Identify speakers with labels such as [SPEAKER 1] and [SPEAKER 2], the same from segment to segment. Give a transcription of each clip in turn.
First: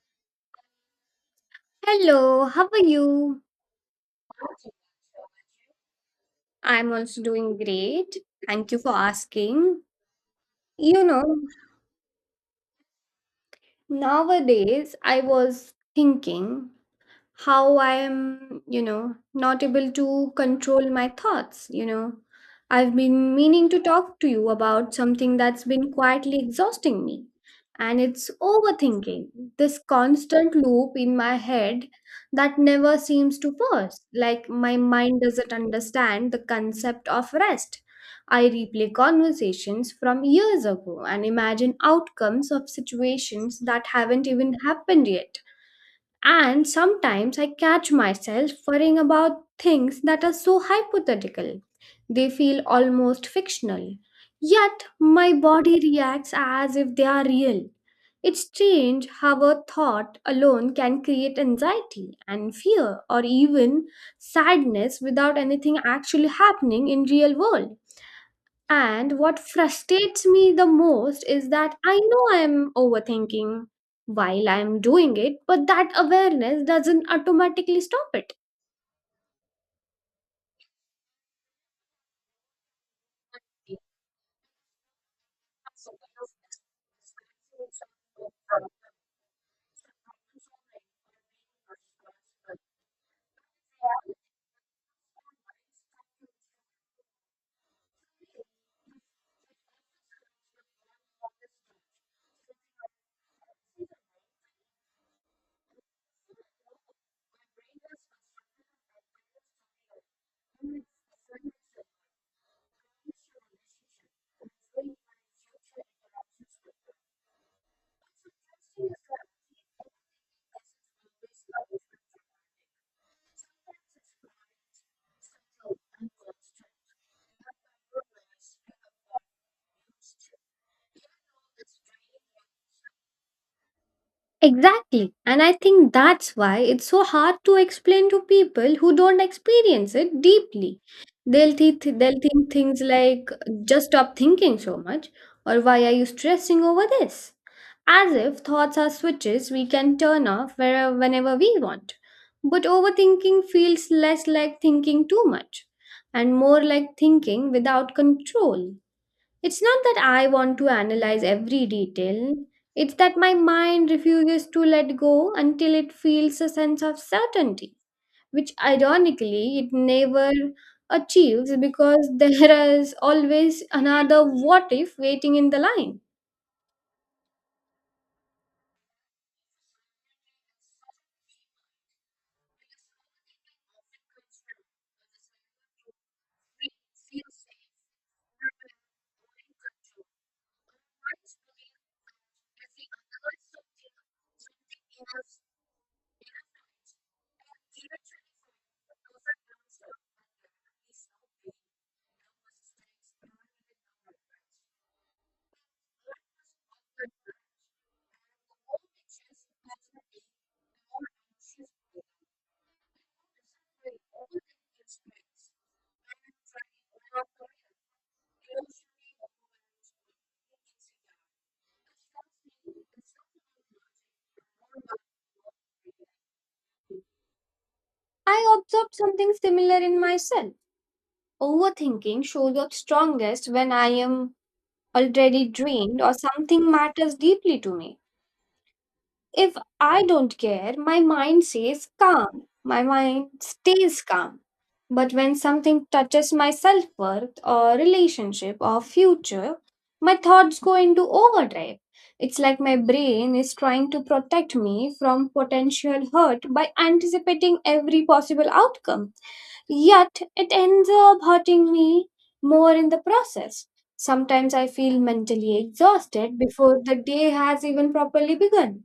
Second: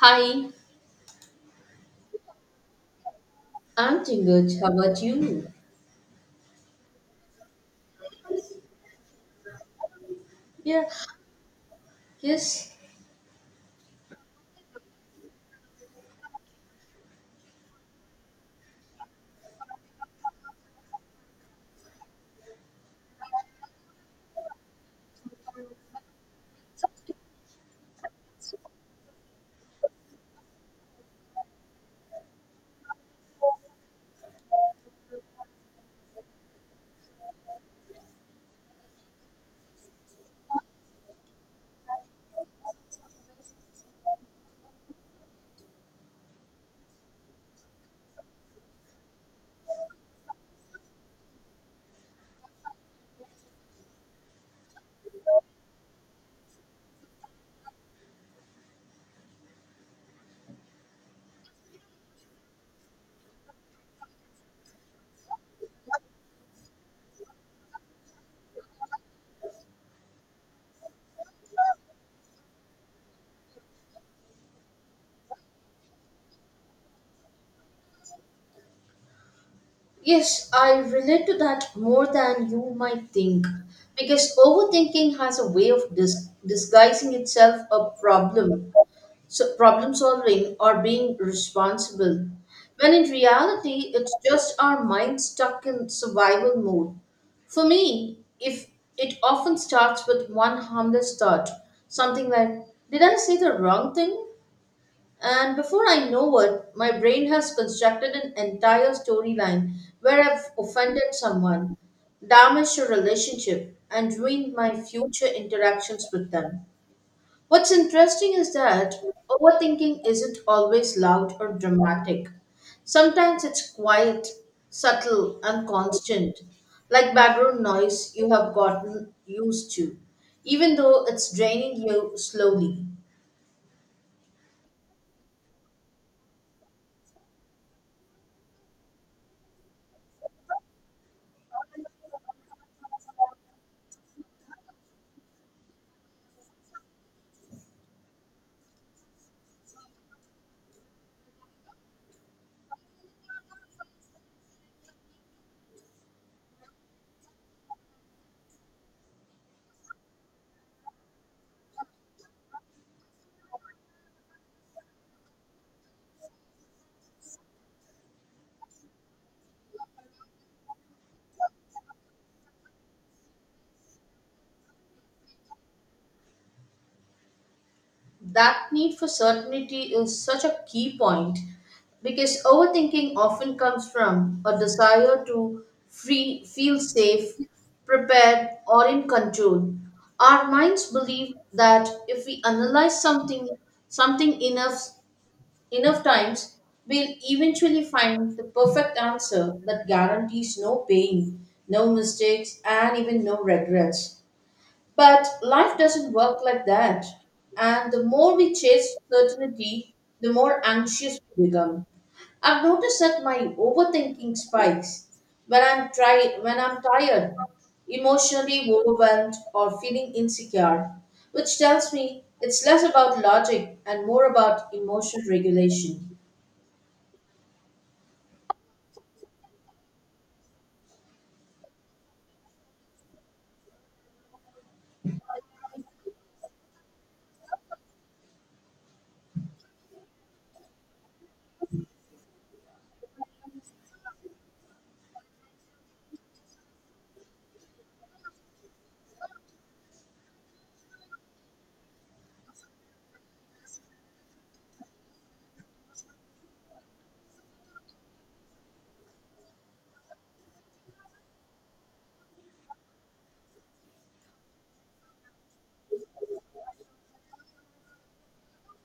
[SPEAKER 1] Hi,
[SPEAKER 2] Hello, how are you?
[SPEAKER 1] I'm Tinguj. How about you?
[SPEAKER 2] I'm also doing great. Thank you for asking.
[SPEAKER 1] Yeah,
[SPEAKER 2] You know,
[SPEAKER 1] yes,
[SPEAKER 2] Nowadays I was thinking how I am, not able to control my thoughts. I've been meaning to talk to you about something that's been quietly exhausting me, and it's overthinking. This constant loop in my head that never seems to pause. Like my mind doesn't understand the concept of rest. I replay conversations from years ago and imagine outcomes of situations that haven't even happened yet, and sometimes I catch myself worrying about things that are so hypothetical. They feel almost fictional. Yet my body reacts as if they are real. It's strange how a thought alone can create anxiety and fear or even sadness without anything actually happening in real world. And what frustrates me the most is that I know I'm overthinking while I'm doing it, but that awareness doesn't automatically stop it.
[SPEAKER 1] yes, I relate to that more than you might think because overthinking has a way of disguising itself a problem, so problem solving or being responsible. When in reality, it's just our mind stuck in survival mode. For me, if it often starts with one harmless thought, something like, did I say the wrong thing? And before I know it, my brain has constructed an entire storyline where I've offended someone, damaged a relationship, and ruined my future interactions with them. What's interesting is that overthinking isn't always loud or dramatic. Sometimes it's quiet, subtle, and constant, like background noise you have gotten used to, even though it's draining you slowly.
[SPEAKER 2] Exactly. And I think that's why it's so hard to explain to people who don't experience it deeply. They'll think things like, just stop thinking so much, or why are you stressing over this? As if thoughts are switches we can turn off wherever, whenever we want. But overthinking feels less like thinking too much and more like thinking without control. It's not that I want to analyze every detail, it's that my mind refuses to let go until it feels a sense of certainty, which ironically it never achieves because there is always another what if waiting in the line.
[SPEAKER 1] That need for certainty is such a key point because overthinking often comes from a desire to feel safe, prepared, or in control. Our minds believe that if we analyze something enough times, we'll eventually find the perfect answer that guarantees no pain, no mistakes, and even no regrets. But life doesn't work like that. And the more we chase certainty, the more anxious we become. I've noticed that my overthinking spikes when I'm tired, emotionally overwhelmed or feeling insecure, which tells me it's less about logic and more about emotional regulation.
[SPEAKER 2] I observed something similar in myself. Overthinking shows up strongest when I am already drained or something matters deeply to me. If I don't care, my mind says calm. My mind stays calm. But when something touches my self worth or relationship or future, my thoughts go into overdrive. It's like my brain is trying to protect me from potential hurt by anticipating every possible outcome. Yet it ends up hurting me more in the process. Sometimes I feel mentally exhausted before the day has even properly begun,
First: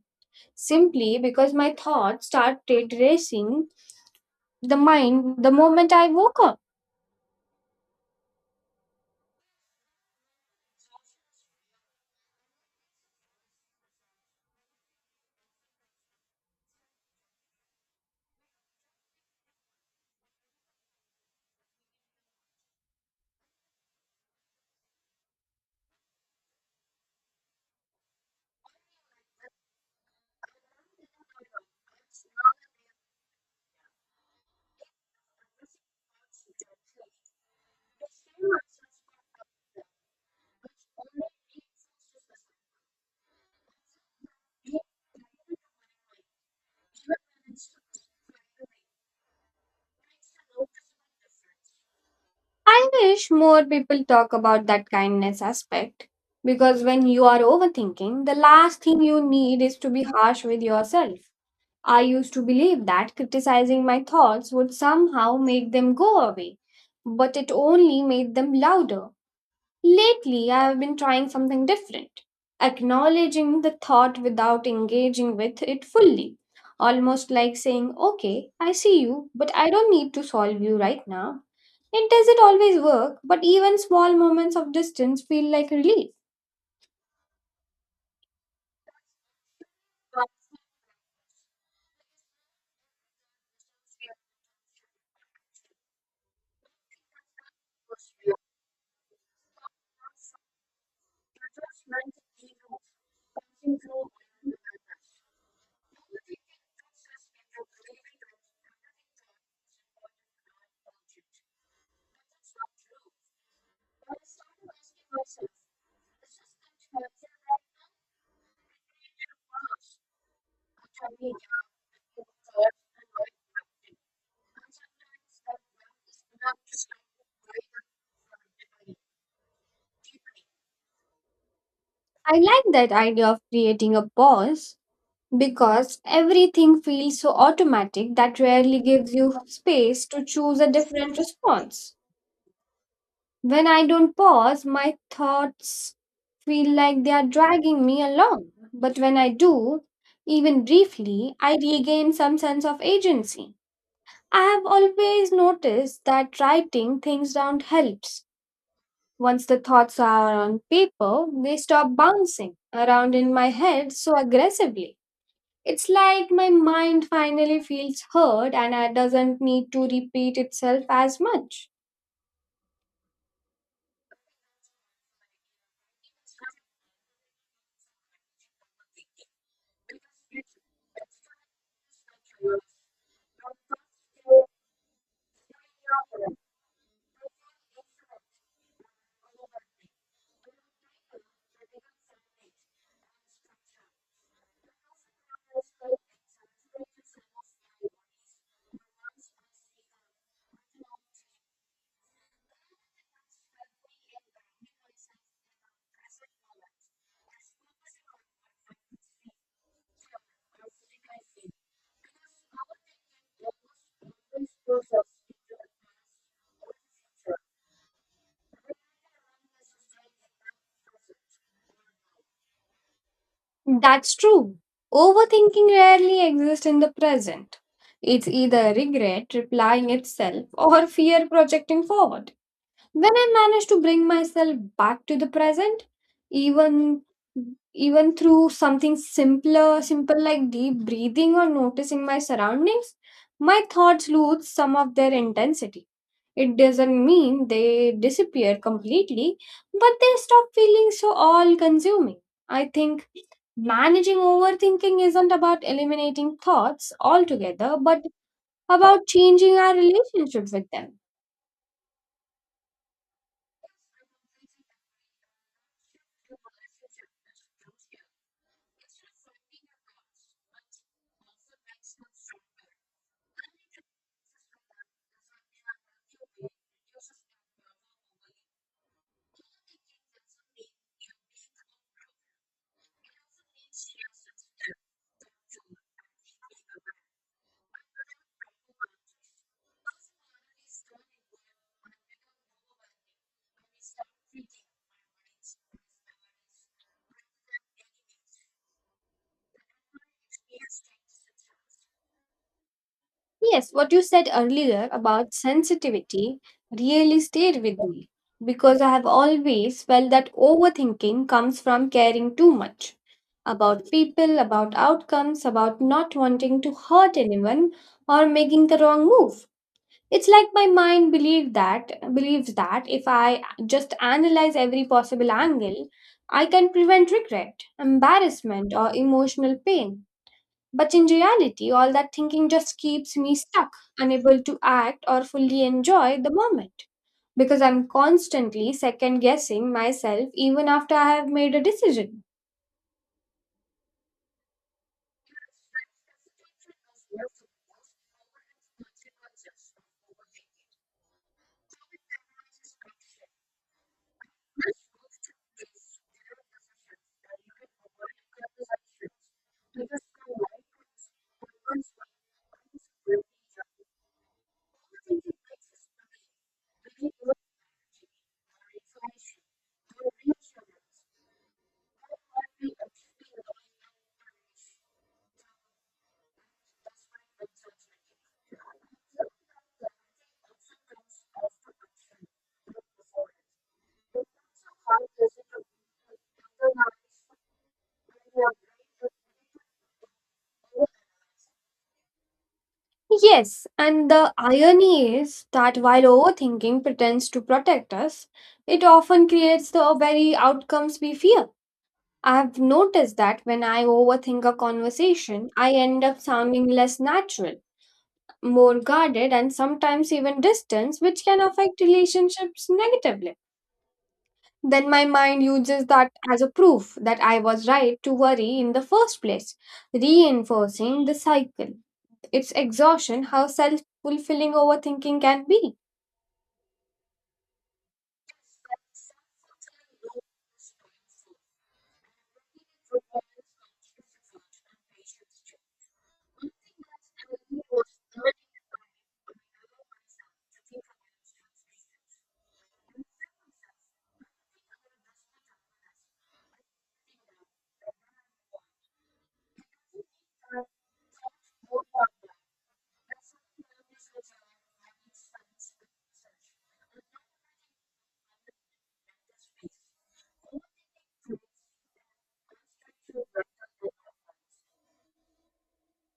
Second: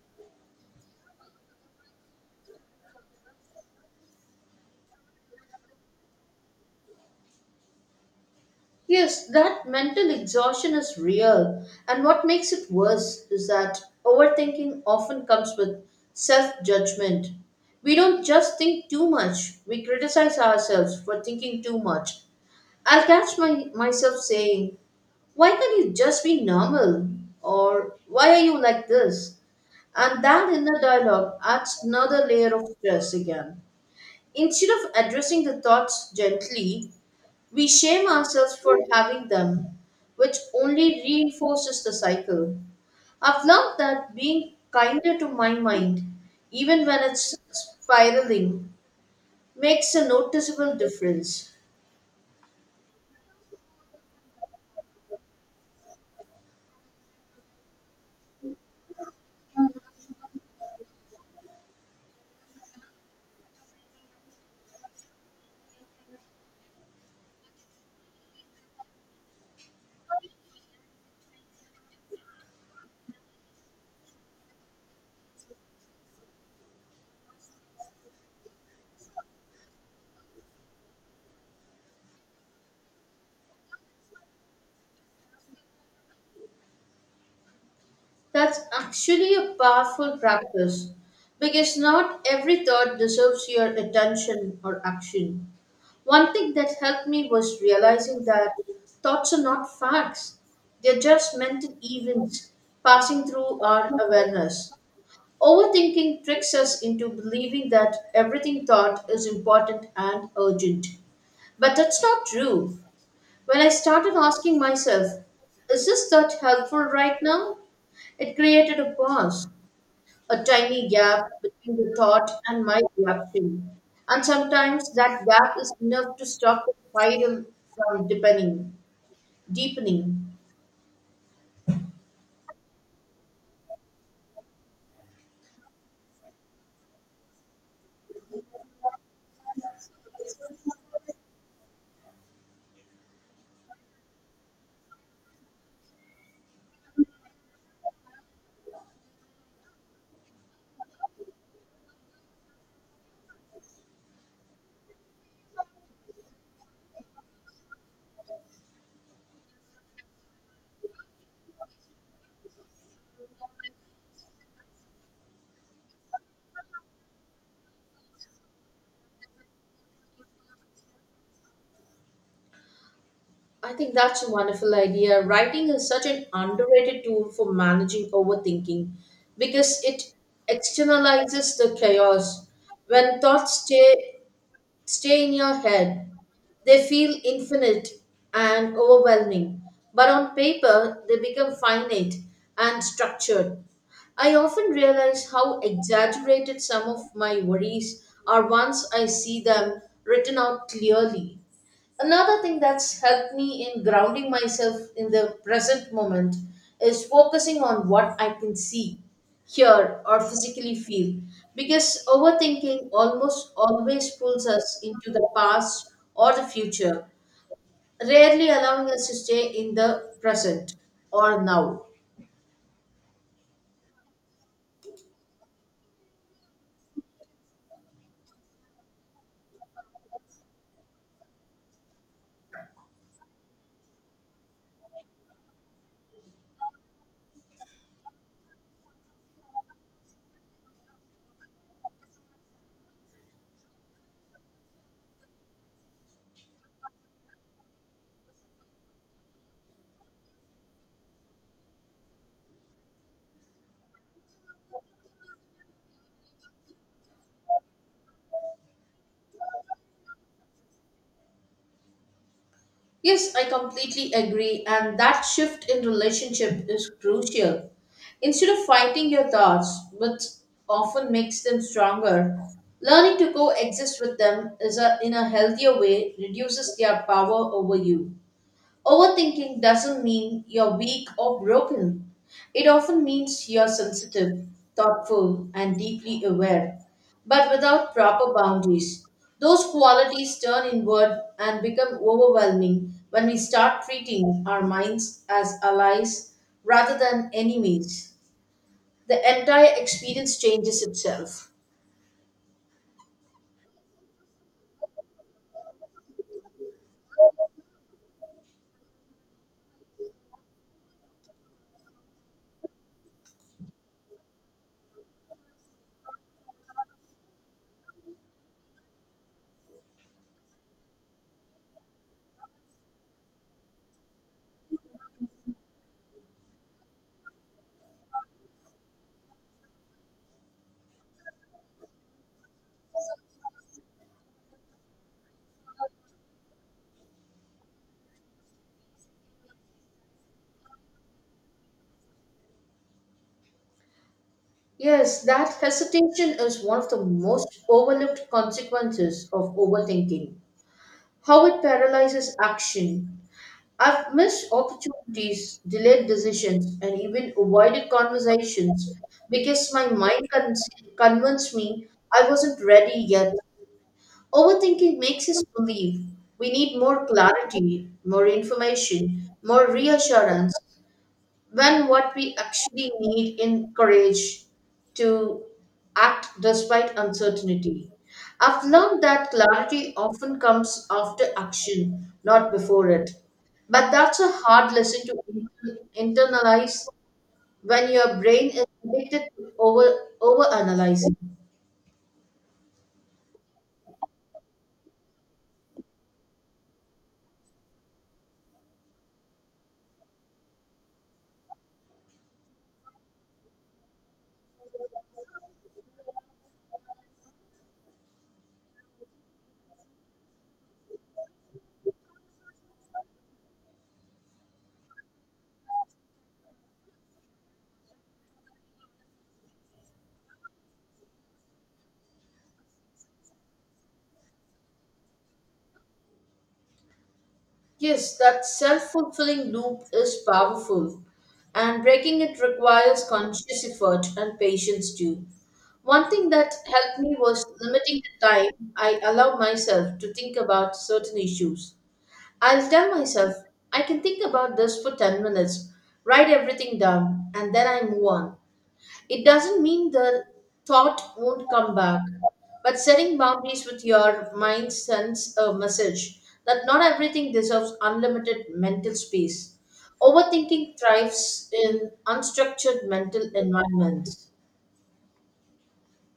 [SPEAKER 2] simply because my thoughts start racing the mind the moment I woke up.
[SPEAKER 1] Yes, that mental exhaustion is real. And what makes it worse is that overthinking often comes with self judgment. We don't just think too much, we criticize ourselves for thinking too much. I'll myself saying, why can't you just be normal? Or why are you like this? And that inner dialogue adds another layer of stress again. Instead of addressing the thoughts gently, we shame ourselves for having them, which only reinforces the cycle. I've learned that being kinder to my mind, even when it's spiraling, makes a noticeable difference.
[SPEAKER 2] I wish more people talk about that kindness aspect because when you are overthinking, the last thing you need is to be harsh with yourself. I used to believe that criticizing my thoughts would somehow make them go away, but it only made them louder. Lately, I have been trying something different, acknowledging the thought without engaging with it fully. Almost like saying, okay, I see you, but I don't need to solve you right now. It doesn't always work, but even small moments of distance feel like relief.
[SPEAKER 1] That's actually a powerful practice because not every thought deserves your attention or action. One thing that helped me was realizing that thoughts are not facts, they're just mental events passing through our awareness. Overthinking tricks us into believing that everything thought is important and urgent. But that's not true. When I started asking myself, is this thought helpful right now? It created a pause, a tiny gap between the thought and my reaction. And sometimes that gap is enough to stop the spiral from deepening.
[SPEAKER 2] I like that idea of creating a pause because everything feels so automatic that rarely gives you space to choose a different response. When I don't pause, my thoughts feel like they are dragging me along. But when I do, even briefly, I regain some sense of agency. I have always noticed that writing things down helps. Once the thoughts are on paper, they stop bouncing around in my head so aggressively. It's like my mind finally feels heard and it doesn't need to repeat itself as much.
[SPEAKER 1] I think that's a wonderful idea. Writing is such an underrated tool for managing overthinking because it externalizes the chaos. When thoughts stay in your head, they feel infinite and overwhelming, but on paper they become finite and structured. I often realize how exaggerated some of my worries are once I see them written out clearly. Another thing that's helped me in grounding myself in the present moment is focusing on what I can see, hear, or physically feel. Because overthinking almost always pulls us into the past or the future, rarely allowing us to stay in the present or now.
[SPEAKER 2] That's true. Overthinking rarely exists in the present. It's either regret replying itself or fear projecting forward. When I manage to bring myself back to the present, even even through something simple like deep breathing or noticing my surroundings, my thoughts lose some of their intensity. It doesn't mean they disappear completely, but they stop feeling so all consuming. I think managing overthinking isn't about eliminating thoughts altogether, but about changing our relationship with them.
[SPEAKER 1] Yes, I completely agree, and that shift in relationship is crucial. Instead of fighting your thoughts, which often makes them stronger, learning to coexist with them in a healthier way reduces their power over you. Overthinking doesn't mean you're weak or broken. It often means you're sensitive, thoughtful, and deeply aware, but without proper boundaries. Those qualities turn inward and become overwhelming when we start treating our minds as allies rather than enemies. The entire experience changes itself.
[SPEAKER 2] Yes, what you said earlier about sensitivity really stayed with me because I have always felt that overthinking comes from caring too much about people, about outcomes, about not wanting to hurt anyone or making the wrong move. It's like my mind believes that if I just analyze every possible angle, I can prevent regret, embarrassment, or emotional pain, but in reality, all that thinking just keeps me stuck, unable to act or fully enjoy the moment. Because I'm constantly second guessing myself even after I have made a decision.
[SPEAKER 1] Yes, that hesitation is one of the most overlooked consequences of overthinking, how it paralyzes action. I've missed opportunities, delayed decisions, and even avoided conversations because my convinced me I wasn't ready yet. Overthinking makes us believe we need more clarity, more information, more reassurance, when what we actually need in courage to act despite uncertainty. I've learned that clarity often comes after action, not before it. But that's a hard lesson to internalize when your brain is addicted to overanalyzing.
[SPEAKER 2] Yes, and the irony is that while overthinking pretends to protect us, it often creates the very outcomes we fear. I have noticed that when I overthink a conversation, I end up sounding less natural, more guarded and sometimes even distance, which can affect relationships negatively. Then my mind uses that as a proof that I was right to worry in the first place, reinforcing the cycle. It's exhaustion how self fulfilling overthinking can be.
[SPEAKER 1] Yes, that self fulfilling loop is powerful, and breaking it requires conscious effort and patience too. One thing that helped me was limiting the time I allow myself to think about certain issues. I'll tell myself, I can think about this for 10 minutes, write everything down, and then I move on. It doesn't mean the thought won't come back, but setting boundaries with your mind sends a message that not everything deserves unlimited mental space. Overthinking thrives in unstructured mental environments.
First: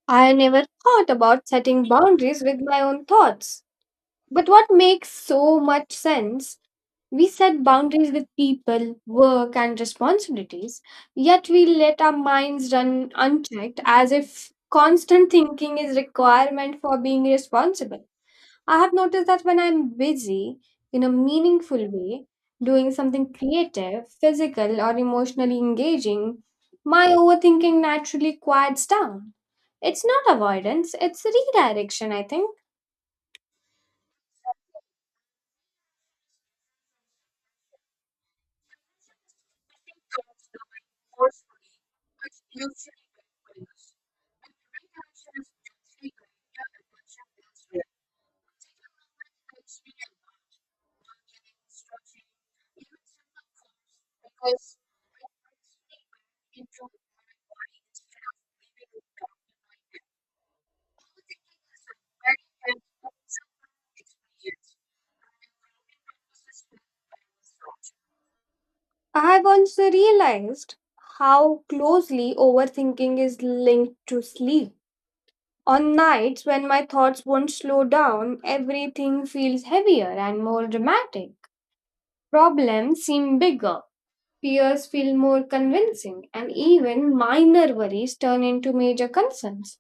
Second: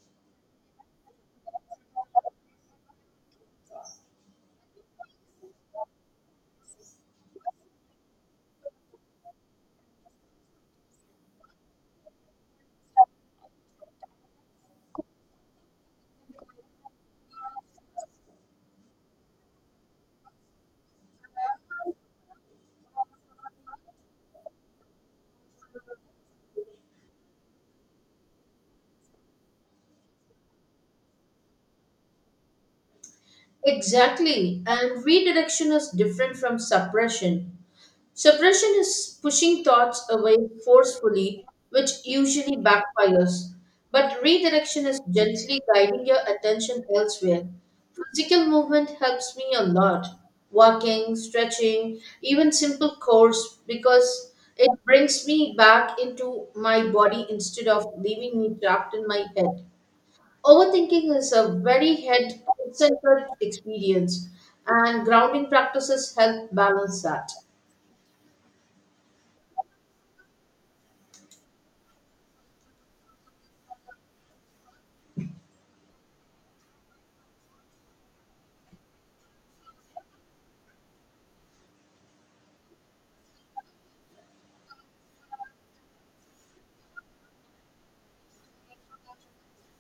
[SPEAKER 2] I never thought about setting boundaries with my own thoughts. But what makes so much sense. We set boundaries with people, work, and responsibilities, yet we let our minds run unchecked as if constant thinking is requirement for being responsible. I have noticed that when I'm busy in a meaningful way, doing something creative, physical, or emotionally engaging, my overthinking naturally quiets down. It's not avoidance, it's redirection, I think.
[SPEAKER 1] Exactly, and redirection is different from suppression. Suppression is pushing thoughts away forcefully, which usually backfires, but redirection is gently guiding your attention elsewhere. Physical movement helps me a lot. Walking, stretching, even simple chores, because it brings me back into my body instead of leaving me trapped in my head. Overthinking is a very head centered experience, and grounding practices help balance that.
[SPEAKER 2] I've also realized how closely overthinking is linked to sleep. On nights when my thoughts won't slow down, everything feels heavier and more dramatic. Problems seem bigger, fears feel more convincing, and even minor worries turn into major concerns.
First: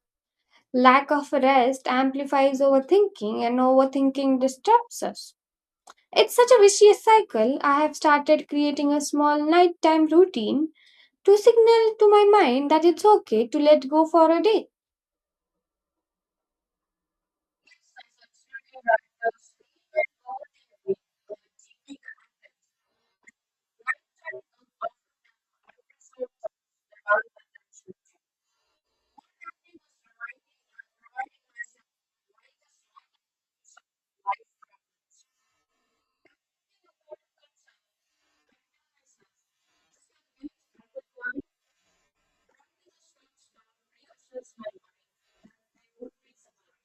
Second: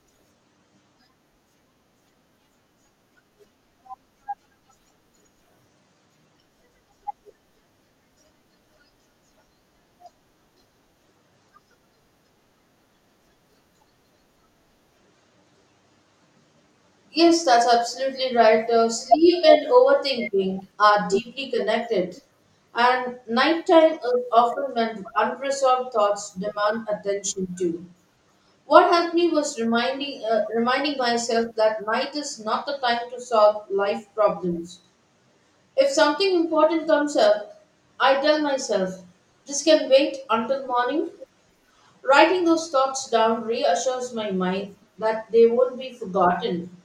[SPEAKER 2] Lack of rest amplifies overthinking, and overthinking disrupts us. It's such a vicious cycle. I have started creating a small nighttime routine to signal to my mind that it's okay to let go for a day.
[SPEAKER 1] Yes, that's absolutely right. Sleep and overthinking are deeply connected, and nighttime is often when unresolved thoughts demand attention too. What helped me was reminding myself that night is not the time to solve life problems. If something important comes up, I tell myself, "This can wait until morning." Writing those thoughts down reassures my mind that they won't be forgotten,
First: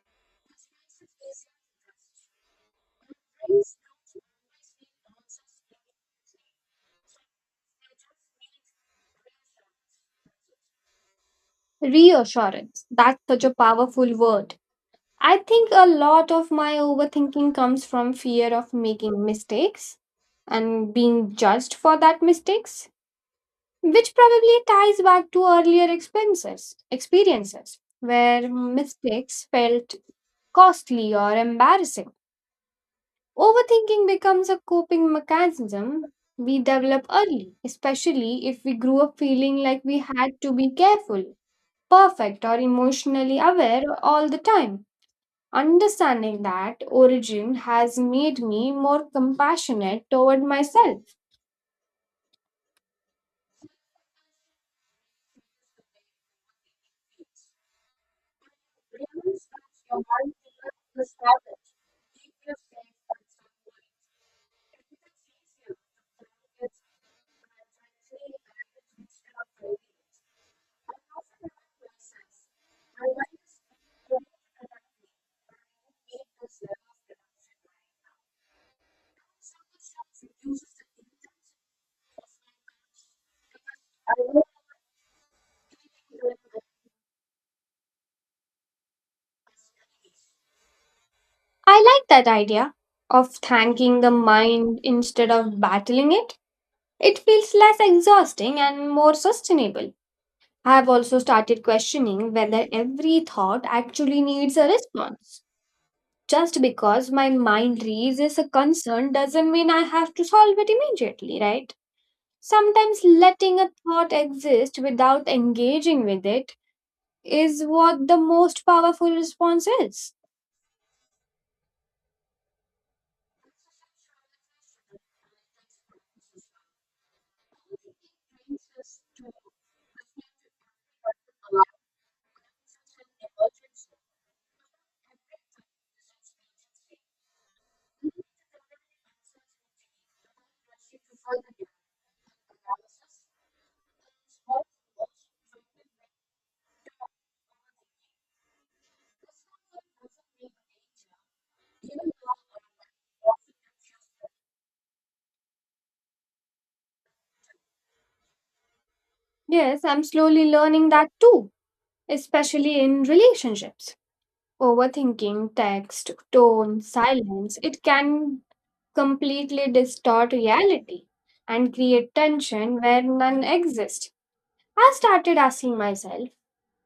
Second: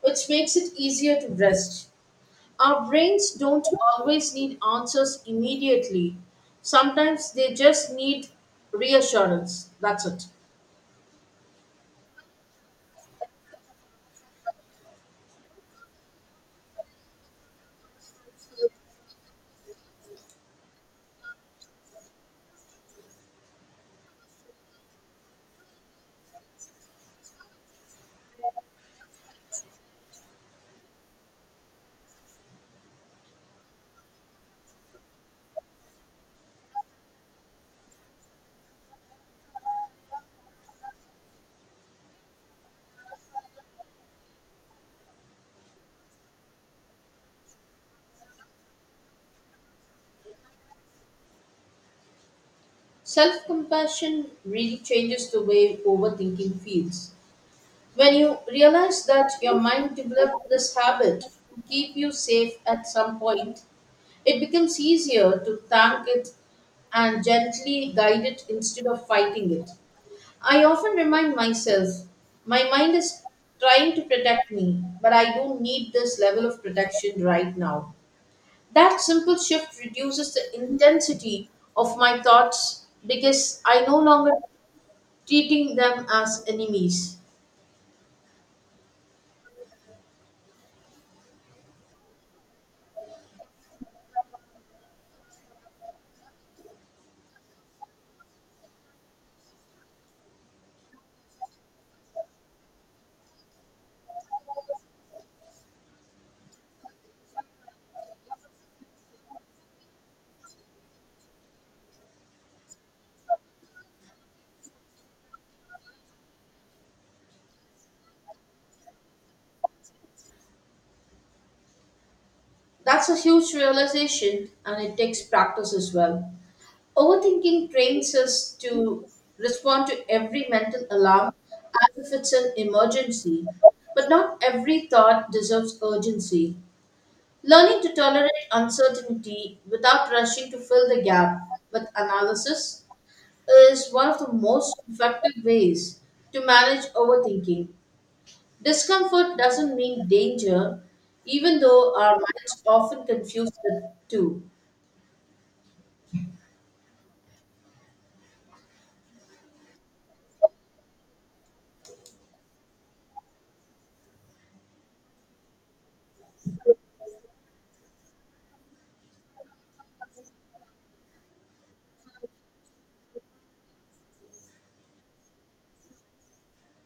[SPEAKER 1] which makes it easier to rest. Our brains don't always need answers immediately. Sometimes they just need reassurance. That's it.
[SPEAKER 2] Reassurance. That's such a powerful word. I think a lot of my overthinking comes from fear of making mistakes and being judged for that mistakes, which probably ties back to earlier experiences where mistakes felt costly or embarrassing. Overthinking becomes a coping mechanism we develop early, especially if we grew up feeling like we had to be careful, perfect, or emotionally aware all the time. Understanding that origin has made me more compassionate toward myself.
[SPEAKER 1] Self compassion really changes the way overthinking feels. When you realize that your mind developed this habit to keep you safe at some point, it becomes easier to thank it and gently guide it instead of fighting it. I often remind myself my mind is trying to protect me, but I don't need this level of protection right now. That simple shift reduces the intensity of my thoughts because I no longer treating them as enemies.
[SPEAKER 2] I like that idea of thanking the mind instead of battling it. It feels less exhausting and more sustainable. I've also started questioning whether every thought actually needs a response. Just because my mind raises a concern doesn't mean I have to solve it immediately, right? Sometimes letting a thought exist without engaging with it is what the most powerful response is.
[SPEAKER 1] That's a huge realization and it takes practice as well. Overthinking trains us to respond to every mental alarm as if it's an emergency, but not every thought deserves urgency. Learning to tolerate uncertainty without rushing to fill the gap with analysis is one of the most effective ways to manage overthinking. Discomfort doesn't mean danger, even though our minds often confuse the two.
[SPEAKER 2] Yes, I'm slowly learning that too, especially in relationships. Overthinking text, tone, silence, it can completely distort reality and create tension where none exists. I started asking myself,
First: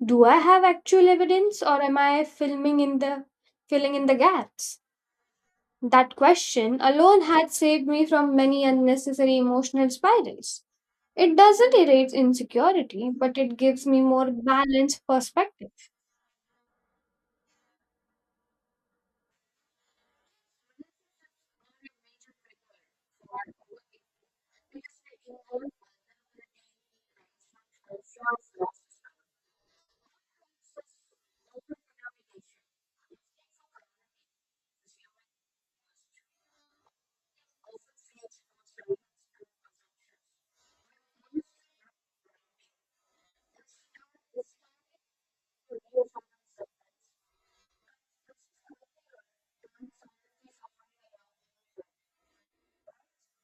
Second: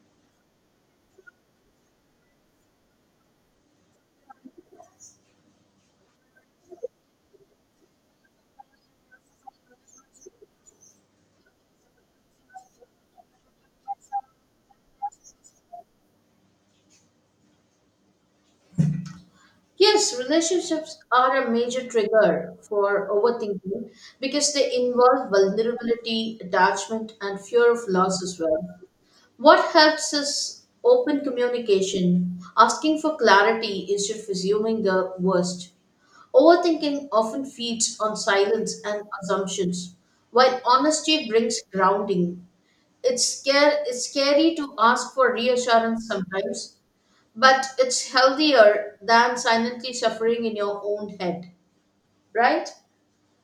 [SPEAKER 2] do I have actual evidence or am I filming in the filling in the gaps? That question alone had saved me from many unnecessary emotional spirals. It doesn't erase insecurity, but it gives me more balanced perspective.
[SPEAKER 1] Yes, relationships are a major trigger for overthinking because they involve vulnerability, attachment, and fear of loss as well. What helps is open communication. Asking for clarity instead of assuming the worst. Overthinking often feeds on silence and assumptions, while honesty brings grounding. It's scary to ask for reassurance sometimes, but it's healthier than silently suffering in your own head, right?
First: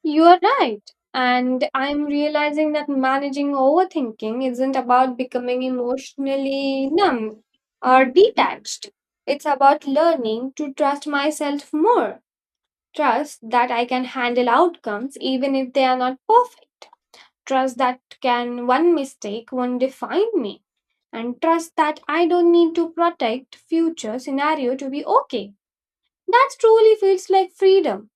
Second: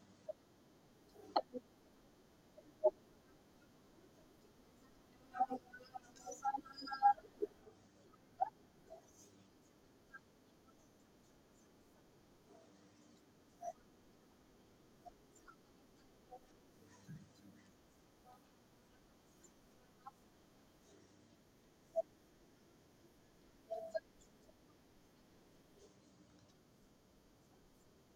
[SPEAKER 2] You are right. And I'm realizing that managing overthinking isn't about becoming emotionally numb or detached. It's about learning to trust myself more. Trust that I can handle outcomes even if they are not perfect. Trust that can one mistake won't define me. And trust that I don't need to protect future scenario to be okay. That truly feels like freedom.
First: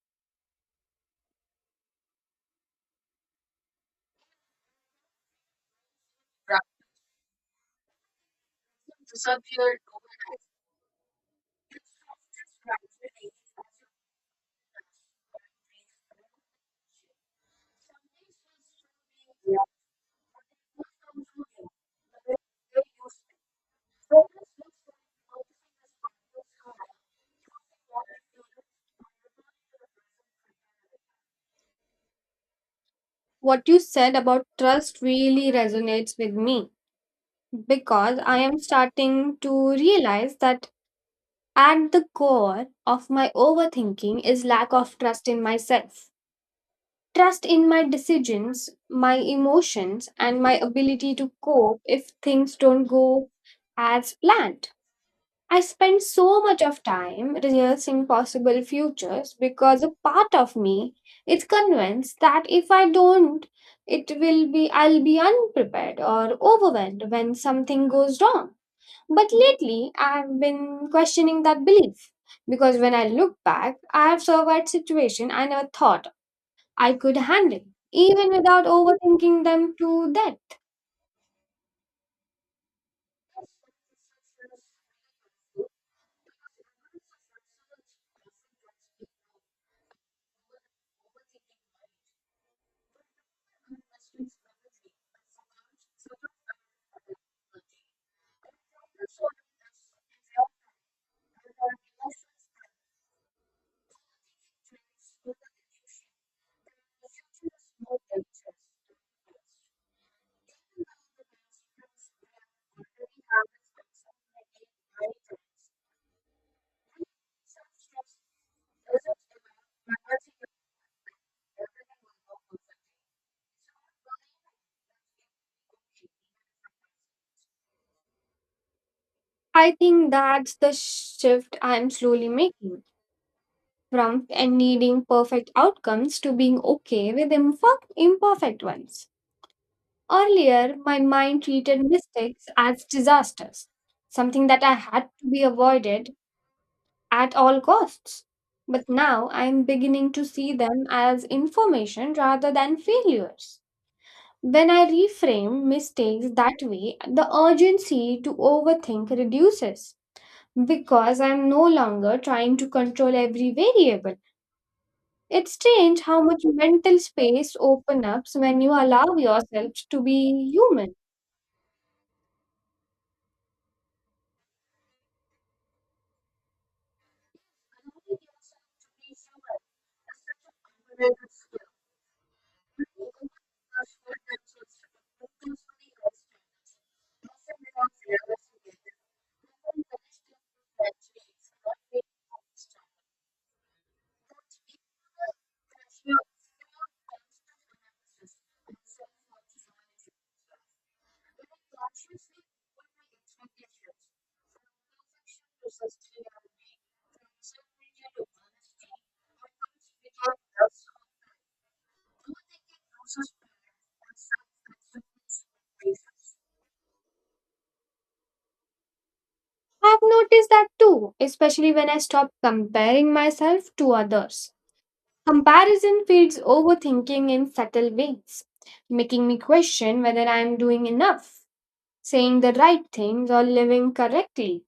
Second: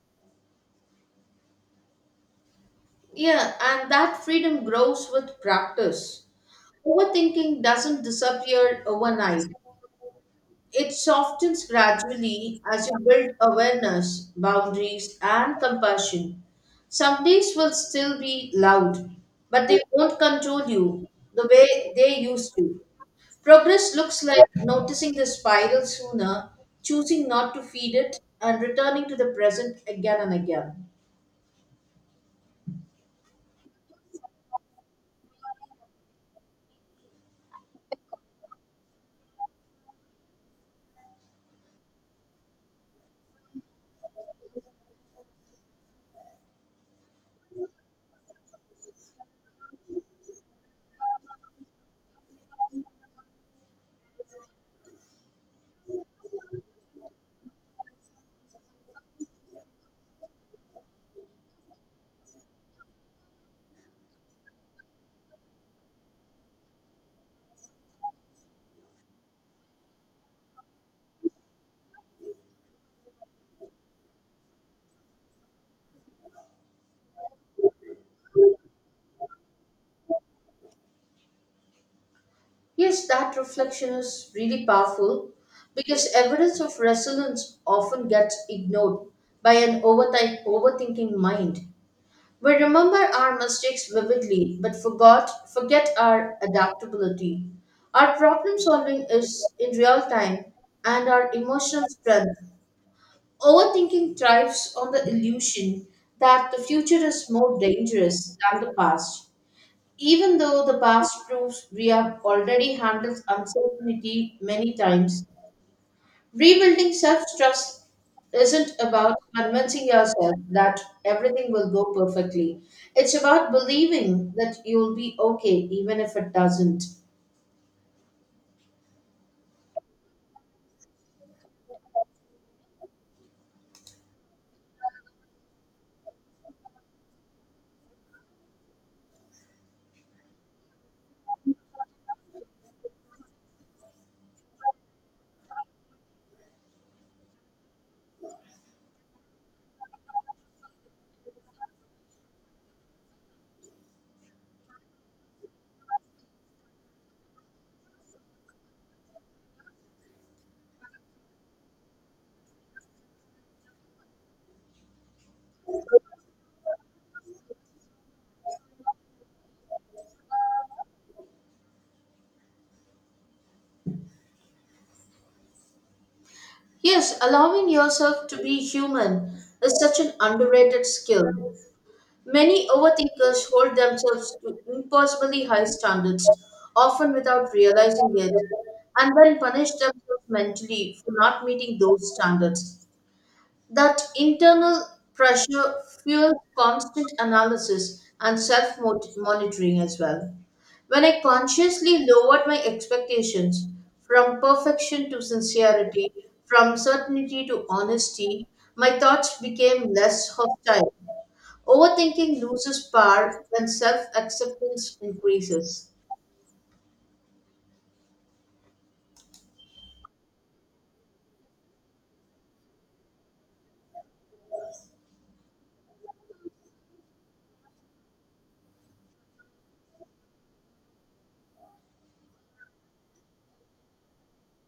[SPEAKER 1] Yeah, and that freedom grows with practice. Overthinking doesn't disappear overnight. It softens gradually as you build awareness, boundaries, and compassion. Some days will still be loud, but they won't control you the way they used to. Progress looks like noticing the spiral sooner, choosing not to feed it, and returning to the present again and again.
[SPEAKER 2] What you said about trust really resonates with me because I am starting to realize that at the core of my overthinking is lack of trust in myself. Trust in my decisions, my emotions, and my ability to cope if things don't go as planned. I spend so much of time rehearsing possible futures because a part of me is convinced that if I don't, it will be I'll be unprepared or overwhelmed when something goes wrong. But lately, I've been questioning that belief because when I look back, I have survived situations I never thought I could handle, even without overthinking them to death.
[SPEAKER 1] Yes, that reflection is really powerful because evidence of resilience often gets ignored by an overthinking mind. We remember our mistakes vividly, but forgot forget our adaptability. Our problem solving is in real time and our emotional strength. Overthinking thrives on the illusion that the future is more dangerous than the past, even though the past proves we have already handled uncertainty many times. Rebuilding self trust isn't about convincing yourself that everything will go perfectly. It's about believing that you'll be okay even if it doesn't.
[SPEAKER 2] I think that's the shift I'm slowly making, from and needing perfect outcomes to being okay with imperfect ones. Earlier, my mind treated mistakes as disasters, something that I had to be avoided at all costs. But now I am beginning to see them as information rather than failures. When I reframe mistakes that way, the urgency to overthink reduces because I am no longer trying to control every variable. It's strange how much mental space opens up when you allow yourself to be human.
[SPEAKER 1] Yes, allowing yourself to be human is such an underrated skill. Many overthinkers hold themselves to impossibly high standards, often without realizing it, and then punish themselves mentally for not meeting those standards. That internal pressure fuels constant analysis and self monitoring as well. When I consciously lowered my expectations from perfection to sincerity, from certainty to honesty, my thoughts became less hostile. Overthinking loses power when self acceptance increases.
[SPEAKER 2] I've noticed that too, especially when I stop comparing myself to others. Comparison feeds overthinking in subtle ways, making me question whether I'm doing enough, saying the right things, or living correctly.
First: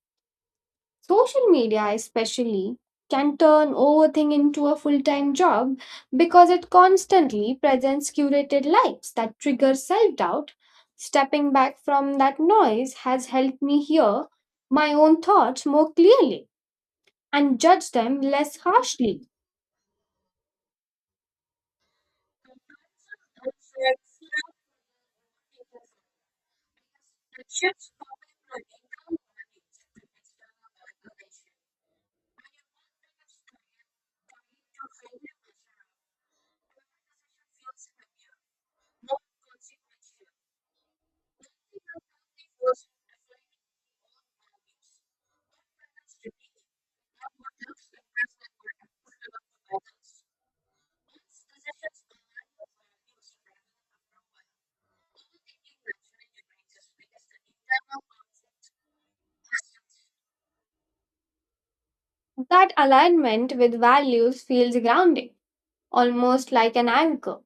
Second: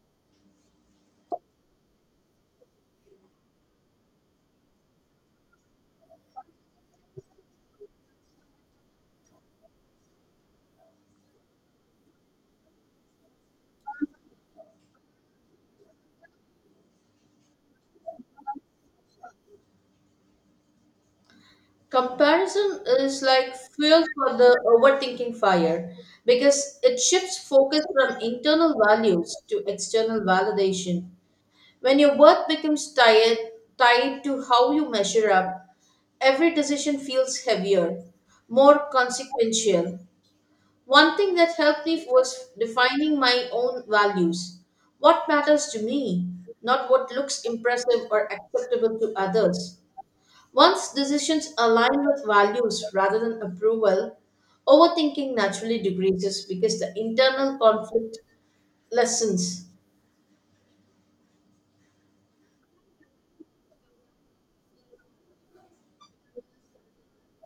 [SPEAKER 2] Social media, especially, can turn overthink into a full time job because it constantly presents curated lives that trigger self doubt. Stepping back from that noise has helped me hear my own thoughts more clearly and judge them less harshly.
[SPEAKER 1] Comparison is like fuel for the overthinking fire because it shifts focus from internal values to external validation. When your worth becomes tied to how you measure up, every decision feels heavier, more consequential. One thing that helped me was defining my own values. What matters to me, not what looks impressive or acceptable to others. Once decisions align with values rather than approval, overthinking naturally decreases because the internal conflict lessens.
[SPEAKER 2] That alignment with values feels grounding, almost like an anchor.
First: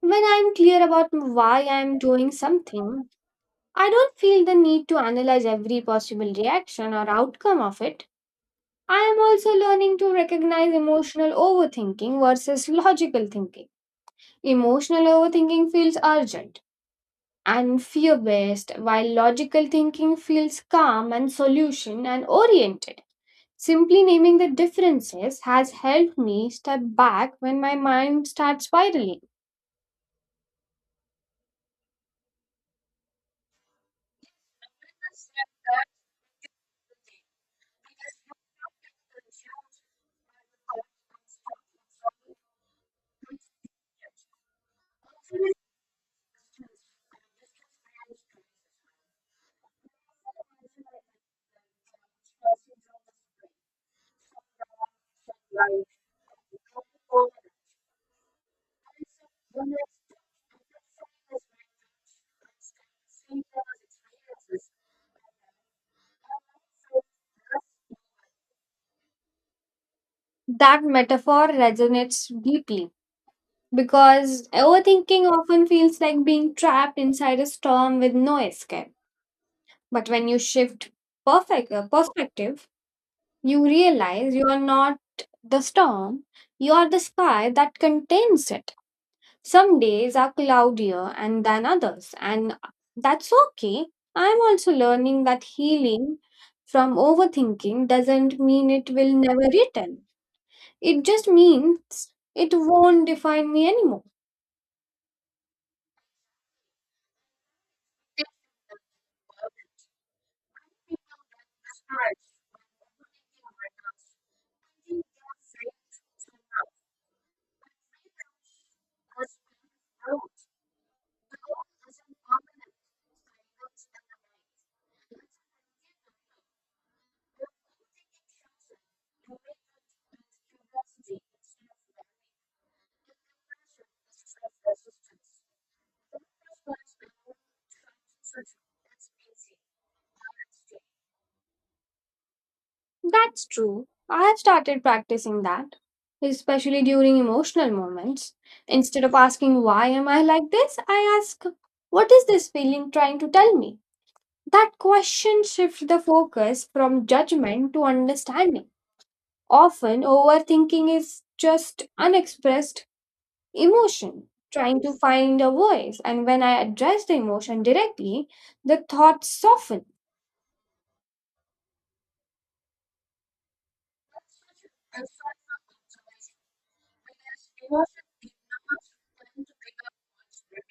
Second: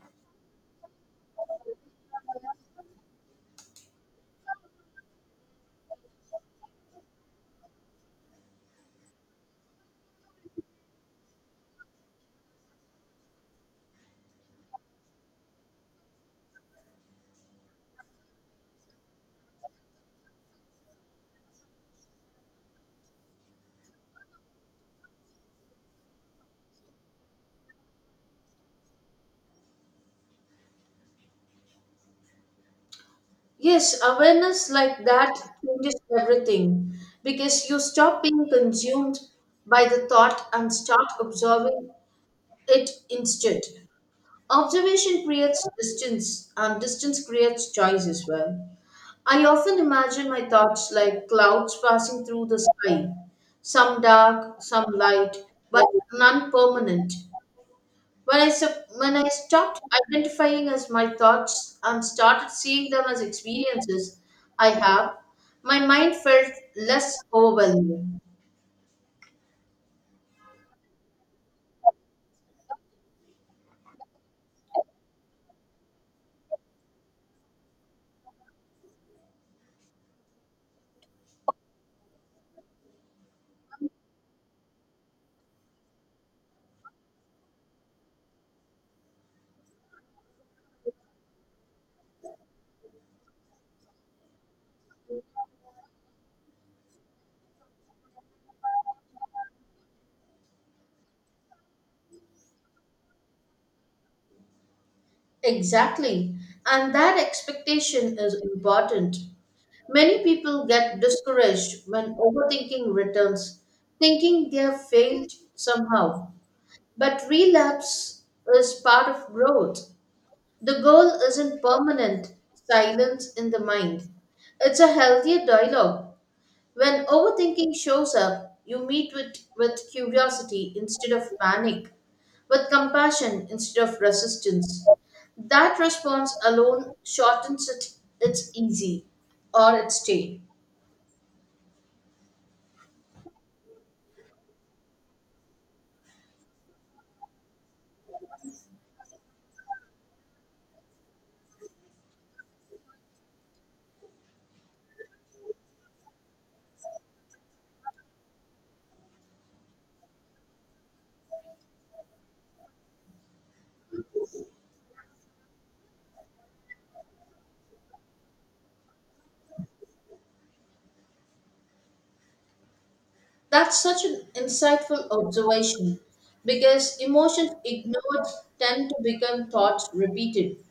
[SPEAKER 2] When I'm clear about why I'm doing something, I don't feel the need to analyze every possible reaction or outcome of it. I am also learning to recognize emotional overthinking versus logical thinking. Emotional overthinking feels urgent and fear based, while logical thinking feels calm and solution and oriented. Simply naming the differences has helped me step back when my mind starts spiraling.
[SPEAKER 1] Yes, awareness like that changes everything because you stop being consumed by the thought and start observing it instead. Observation creates distance, and distance creates choice as well. I often imagine my thoughts like clouds passing through the sky, some dark, some light, but none permanent. When I stopped identifying as my thoughts and started seeing them as experiences I have, my mind felt less overwhelming.
[SPEAKER 2] That metaphor resonates deeply because overthinking often feels like being trapped inside a storm with no escape. But when you shift perfect perspective, you realize you are not the storm, you are the sky that contains it. Some days are cloudier and than others, and that's okay. I'm also learning that healing from overthinking doesn't mean it will never return. It just means it won't define me anymore.
[SPEAKER 1] Exactly. And that expectation is important. Many people get discouraged when overthinking returns, thinking they have failed somehow. But relapse is part of growth. The goal isn't permanent silence in the mind, it's a healthier dialogue. When overthinking shows up, you meet with curiosity instead of panic, with compassion instead of resistance. That response alone shortens it, its easy or its stay.
[SPEAKER 2] That's true. I have started practicing that, especially during emotional moments. Instead of asking, why am I like this? I ask, what is this feeling trying to tell me? That question shifts the focus from judgment to understanding. Often, overthinking is just unexpressed emotion trying to find a voice, and when I address the emotion directly, the thoughts soften.
[SPEAKER 1] That's such an insightful observation because emotions ignored tend to become thoughts repeated.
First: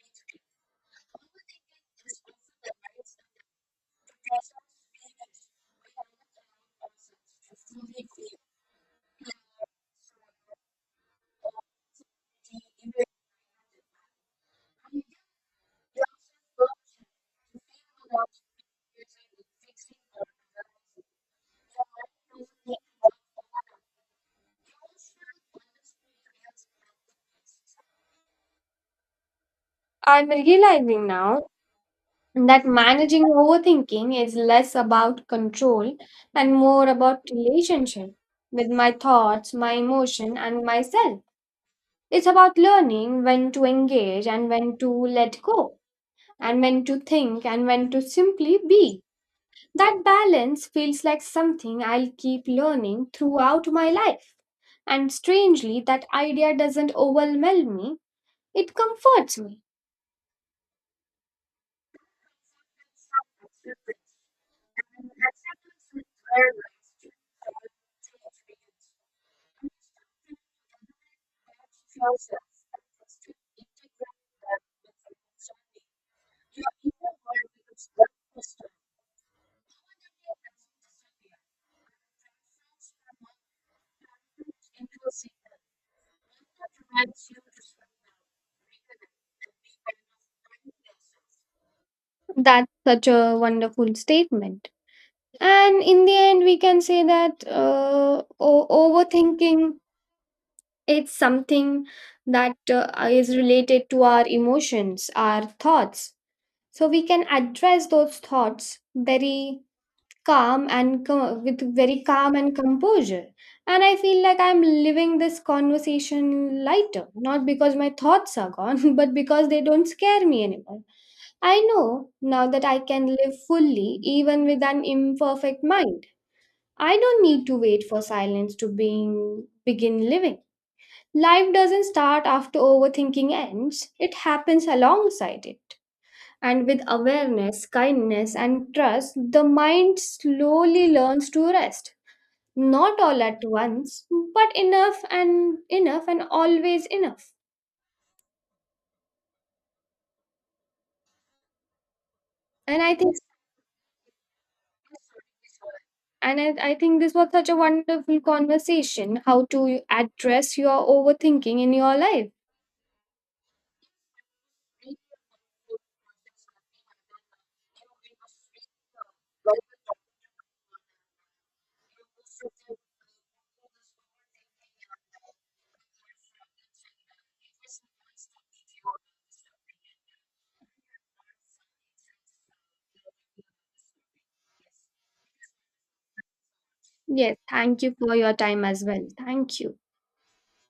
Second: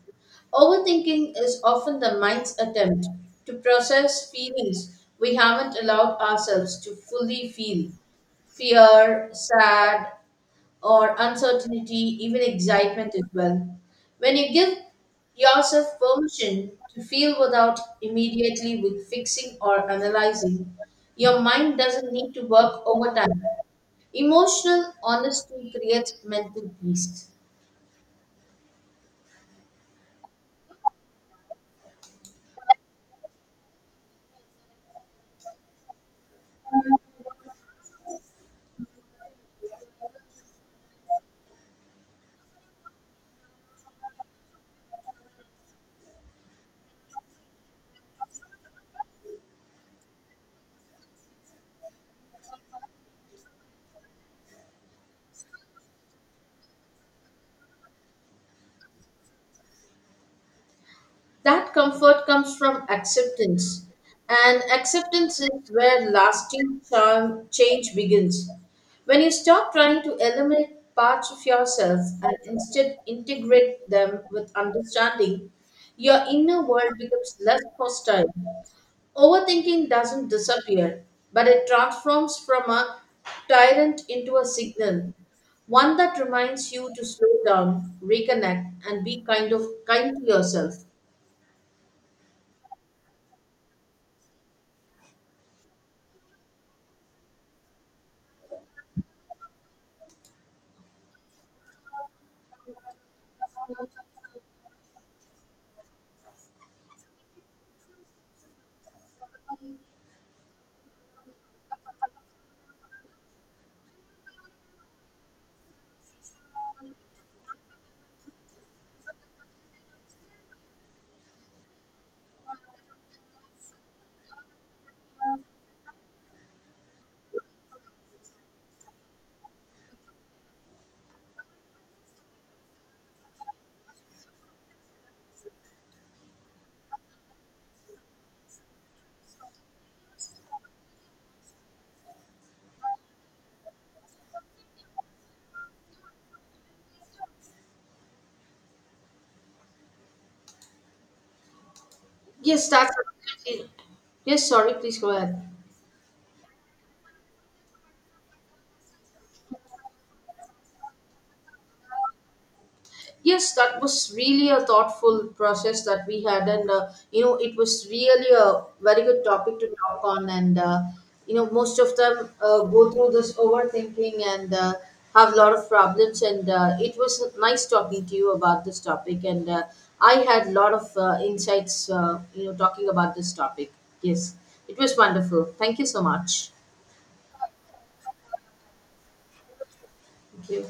[SPEAKER 1] Overthinking is often the mind's attempt to process feelings we haven't allowed ourselves to fully feel, fear, sad, or uncertainty, even excitement as well. When you give yourself permission to feel without immediately with fixing or analyzing, your mind doesn't need to work overtime. Emotional honesty creates mental peace.
[SPEAKER 2] I'm realizing now that managing overthinking is less about control and more about relationship with my thoughts, my emotion, and myself. It's about learning when to engage and when to let go, and when to think and when to simply be. That balance feels like something I'll keep learning throughout my life. And strangely, that idea doesn't overwhelm me, it comforts me.
[SPEAKER 1] That comfort comes from acceptance, and acceptance is where lasting charm change begins. When you stop trying to eliminate parts of yourself and instead integrate them with understanding, your inner world becomes less hostile. Overthinking doesn't disappear, but it transforms from a tyrant into a signal, one that reminds you to slow down, reconnect, and be kind to yourself.
[SPEAKER 2] That's such a wonderful statement. And in the end we can say that overthinking, it's something that is related to our emotions, our thoughts, so we can address those thoughts very calm and co- with very calm and composure, and I feel like I'm living this conversation lighter, not because my thoughts are gone but because they don't scare me anymore. I know now that I can live fully even with an imperfect mind. I don't need to wait for silence to begin living. Life doesn't start after overthinking ends, it happens alongside it. And with awareness, kindness, and trust, the mind slowly learns to rest. Not all at once, but enough and enough and always enough.
[SPEAKER 1] Yes,
[SPEAKER 2] And I
[SPEAKER 1] that's
[SPEAKER 2] think
[SPEAKER 1] absolutely. Yes, sorry, please go ahead.
[SPEAKER 2] and I think this was such a wonderful conversation how to address your overthinking in your life.
[SPEAKER 1] Yes, that was really a thoughtful process that we had, and you know, it was really a very good topic to talk on. And you know, most of them go through this overthinking and have a lot of problems. And it was nice talking to you about this topic, and I had a lot of insights, you know, talking about this topic. Yes, it was wonderful. Thank you so much.
[SPEAKER 2] Yes, thank you for your time as well. Thank you.
[SPEAKER 1] Thank you.